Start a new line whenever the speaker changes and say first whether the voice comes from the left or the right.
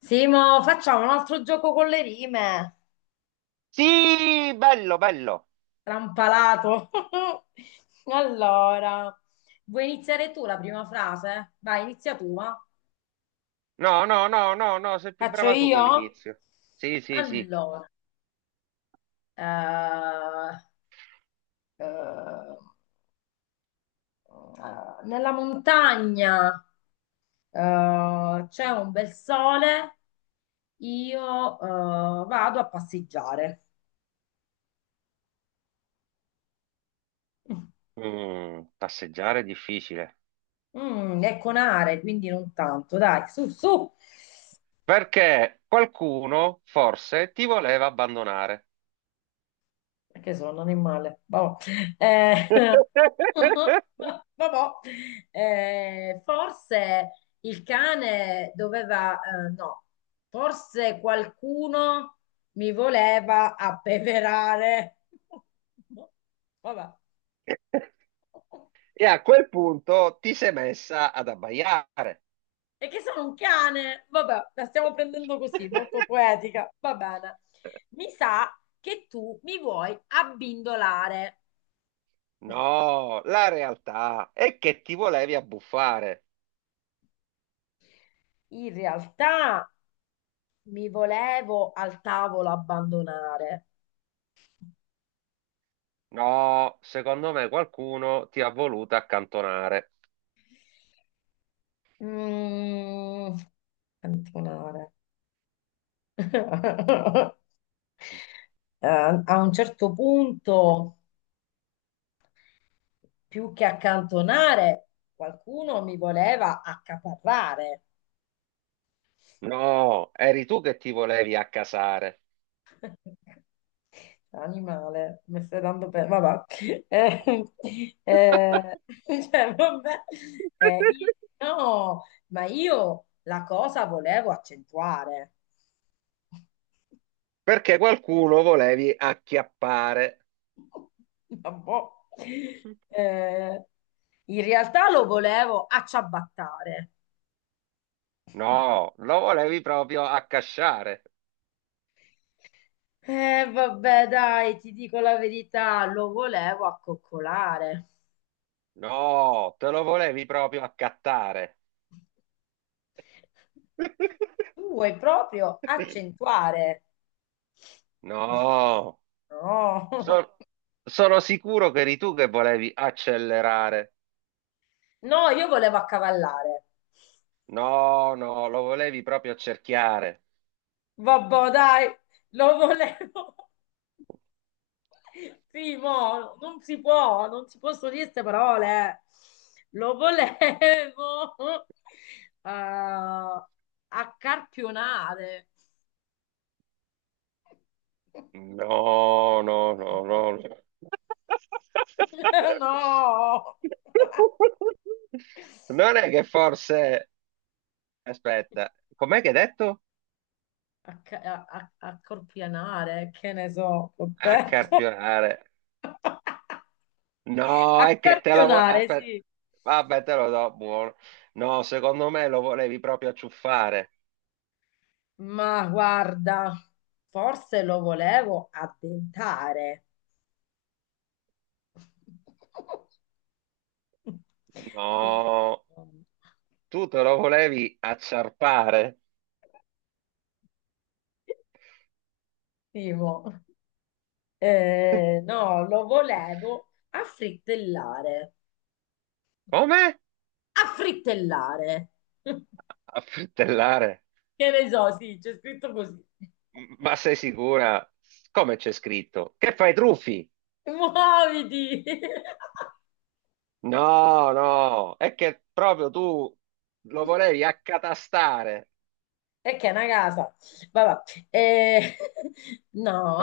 left: Simo, facciamo un altro gioco con le rime.
right: Sì, bello, bello.
left: Trampalato. Allora, vuoi iniziare tu la prima frase? Vai, inizia tu, va.
right: No, no, no, no, no, sei più
left: Faccio
right: brava tu con
left: io?
right: l'inizio. Sì, sì, sì.
left: Allora, eh, eh, nella montagna c'è un bel sole, io vado a passeggiare.
right: Mm, passeggiare è difficile.
left: Mm, è con are, quindi non tanto, dai, su, su.
right: Perché qualcuno forse ti voleva abbandonare.
left: Perché sono un animale. Vabbò. Eh, vabbò. Forse il cane doveva, no, forse qualcuno mi voleva appeverare. Vabbè.
right: E a quel punto ti sei messa ad abbaiare.
left: E che sono un cane. Vabbè, la stiamo prendendo così, molto poetica. Va bene. Mi sa che tu mi vuoi abbindolare.
right: No, la realtà è che ti volevi abbuffare.
left: In realtà. Mi volevo al tavolo abbandonare.
right: No, secondo me qualcuno ti ha voluto accantonare.
left: Mm, abbandonare. Eh, a un certo punto, più che accantonare, qualcuno mi voleva accaparrare.
right: No, eri tu che ti volevi accasare.
left: Animale, mi stai dando per... Vabbè. Eh, eh, cioè, vabbè. No, ma io la cosa volevo accentuare.
right: Perché qualcuno volevi acchiappare.
left: Vabbò. Eh, in realtà lo volevo acciabattare.
right: No, lo volevi proprio accasciare.
left: Vabbè, dai, ti dico la verità, lo volevo accoccolare.
right: No, te lo volevi proprio accattare.
left: Tu vuoi proprio accentuare.
right: No,
left: No,
right: so- sono sicuro che eri tu che volevi accelerare.
left: no, io volevo accavallare.
right: No, no, lo volevi proprio accerchiare.
left: Vabbè, dai, lo volevo. Primo, non si possono dire queste parole. Lo volevo a accarpionare.
right: No, no, no,
left: No.
right: no, no.
left: No.
right: Non è che forse... Aspetta, com'è che hai detto?
left: Accorpianare, che ne so, ho detto.
right: Accarpionare. No, è che te la vuoi...
left: Accarpionare,
right: Aspetta,
left: sì.
right: vabbè, te lo do, buono. No, secondo me lo volevi proprio acciuffare.
left: Ma guarda, forse lo volevo addentare. Quindi,
right: No, tu te lo volevi acciarpare.
left: Timo, no, lo volevo affrittellare.
right: Come?
left: Affrittellare.
right: Affrittellare.
left: Che ne so, sì, c'è scritto così.
right: Ma sei sicura? Come c'è scritto? Che fai truffi?
left: Muoviti!
right: No, no, è che proprio tu lo volevi accatastare.
left: E che è una casa. Vabbè. Eh,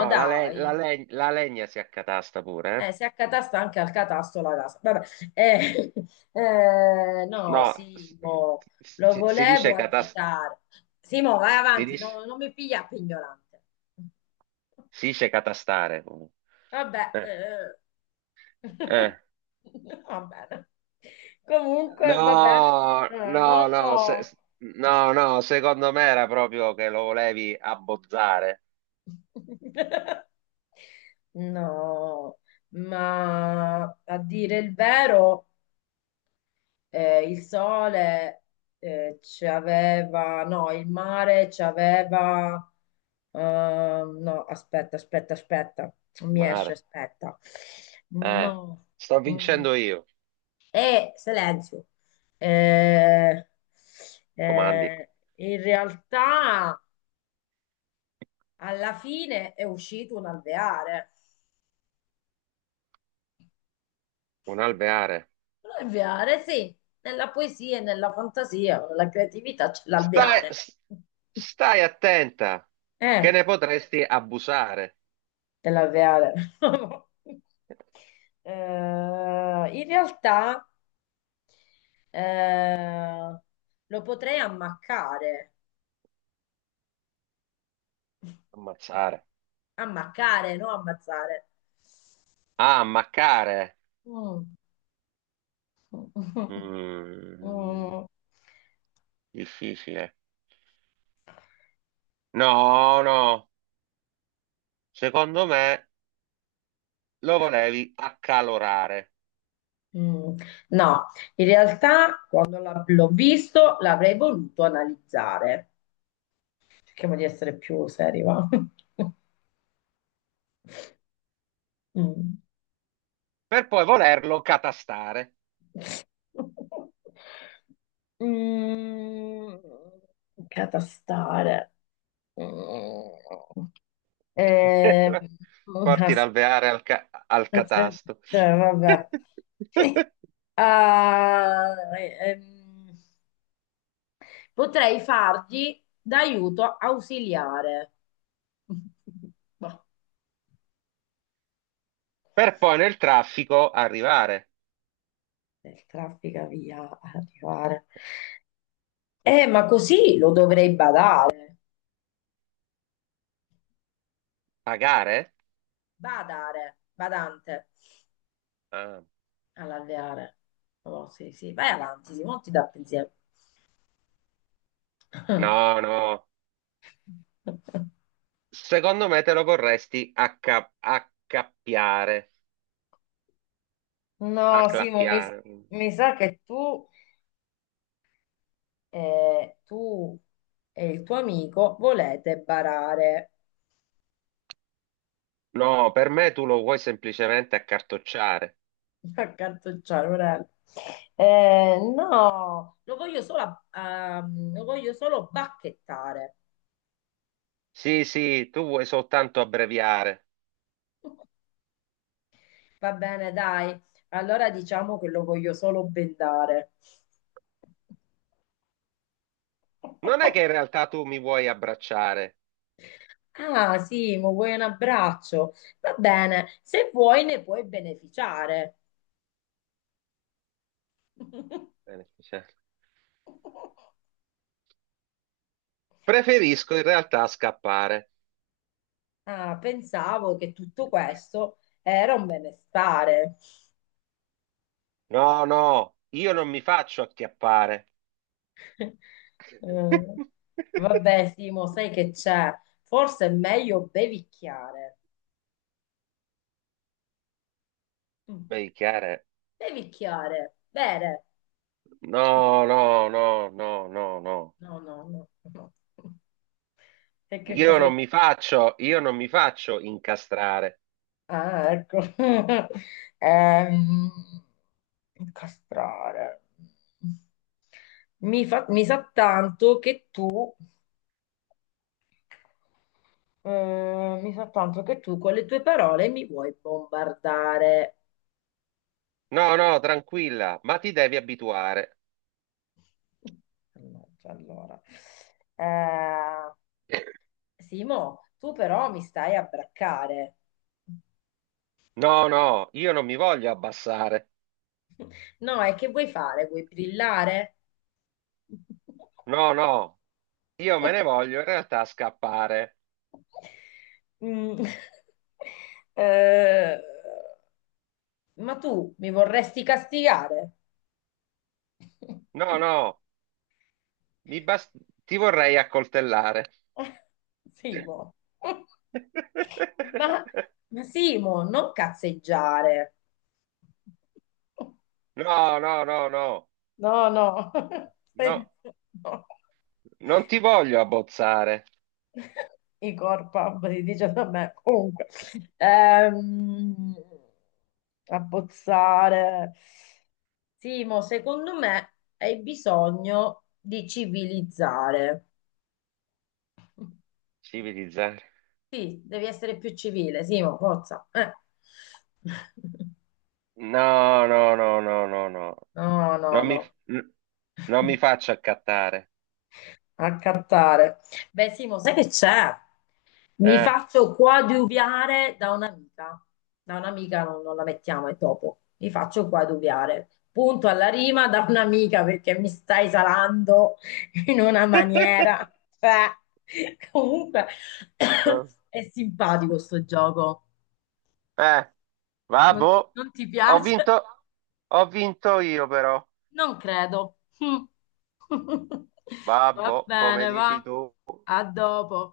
right: No, la,
left: dai.
right: la legna si accatasta pure, eh?
left: Si accatasta anche al catasto la casa. Vabbè. Eh, no,
right: No, si,
left: Simo, lo
right: si
left: volevo
right: dice
left: agitare. Simo, vai
right: si
left: avanti,
right: dice,
left: non mi piglia per ignorante.
right: si dice catastare.
left: Vabbè.
right: Eh, eh.
left: Va bene. Comunque, va bene.
right: No, no, no,
left: No.
right: no, no, secondo me era proprio che lo volevi abbozzare.
left: No, ma a dire il vero, il sole ci aveva, no, il mare ci aveva, no, aspetta, aspetta, aspetta, non
right: Il
left: mi esce,
right: mare.
left: aspetta,
right: Eh,
left: no,
right: sto
left: mm.
right: vincendo io.
left: Silenzio. Eh,
right: Comandi.
left: eh, in realtà alla fine è uscito un alveare.
right: Un alveare.
left: L'alveare, sì, nella poesia e nella fantasia, nella creatività c'è
right: Stai,
left: l'alveare.
right: s- Stai attenta, che
left: Eh,
right: ne potresti abusare.
left: c'è l'alveare. Eh, in realtà eh, lo potrei ammaccare,
right: Ammazzare.
left: ammaccare, non ammazzare.
right: Ah, ammaccare.
left: Mm.
right: Mm,
left: Mm.
right: difficile. No, no. Secondo me lo volevi accalorare,
left: Mm. No, in realtà quando l'ho visto l'avrei voluto analizzare. Cerchiamo di essere più seri, va? Mm.
right: per poi volerlo catastare.
left: Mm, catastare. Mm. Eh,
right: Porti
left: as-
right: l'alveare al, al
left: cioè,
right: catasto.
left: vabbè. Ah, ehm, potrei fargli d'aiuto ausiliare. Boh,
right: Per poi nel traffico arrivare.
left: del traffica via ad arrivare. Ma così lo dovrei badare.
right: Pagare?
left: Badare, badante.
right: Ah.
left: All'alveare. Oh, sì, sì, vai avanti, Simo, non ti dà pensiero.
right: No, no. Secondo me te lo vorresti accappiare,
left: No, Simo,
right: acclappiare.
left: mi sa che tu, tu e il tuo amico volete barare,
right: No, per me tu lo vuoi semplicemente accartocciare.
left: accantucciare, Morello. No, lo voglio solo bacchettare.
right: Sì, sì, tu vuoi soltanto abbreviare.
left: Va bene, dai, allora diciamo che lo voglio solo bendare.
right: Non è che in realtà tu mi vuoi abbracciare.
left: Ah, Simo, vuoi un abbraccio? Va bene, se vuoi ne puoi beneficiare.
right: Bene, cioè, preferisco in realtà scappare.
left: Ah, pensavo che tutto questo era un benestare.
right: No, no, io non mi faccio acchiappare.
left: Mm, vabbè, Simo, sai che c'è? Forse è meglio bevicchiare. Mm,
right: Beh, chiaro.
left: bevicchiare, bere.
right: No, no, no, no, no, no.
left: No, no, no, no. E che cosa...
right: Io non mi faccio incastrare.
left: Ah, ecco. Ehm, incastrare. Mi sa tanto che tu, mi sa tanto che tu con le tue parole mi vuoi bombardare.
right: No, no, tranquilla, ma ti devi abituare.
left: Mannaggia, allora, eh, Simo, tu però mi stai a braccare.
right: No, no, io non mi voglio abbassare.
left: No, e che vuoi fare? Vuoi brillare?
right: No, no, io me ne voglio in realtà scappare.
left: Mm. Eh, ma tu mi vorresti castigare?
right: No, no, mi bas- ti vorrei accoltellare.
left: Simo. Ma, ma Simo, non cazzeggiare.
right: No, no, no, no,
left: No, no.
right: no,
left: Stai- no.
right: non ti voglio abbozzare.
left: I corpa, si dice da me. Comunque. Ehm, abbozzare. Simo, secondo me hai bisogno di civilizzare.
right: Civilizzare.
left: Sì, devi essere più civile, Simo, forza.
right: No, no, no, no, no, no.
left: No, no,
right: Non mi...
left: no.
right: Non mi faccio accattare.
left: A cantare. Beh, Simo, sai che c'è? Mi
right: Eh.
left: faccio coadiuviare da un'amica. Da un'amica non la mettiamo, è dopo. Mi faccio coadiuviare. Punto alla rima da un'amica perché mi stai salando in una maniera. Cioè, comunque è simpatico sto gioco.
right: Eh, babbo,
left: Non ti
right: ho
left: piace?
right: vinto, ho vinto io però.
left: Non credo. Va
right: Babbo, come
left: bene, va.
right: dici tu?
left: A dopo.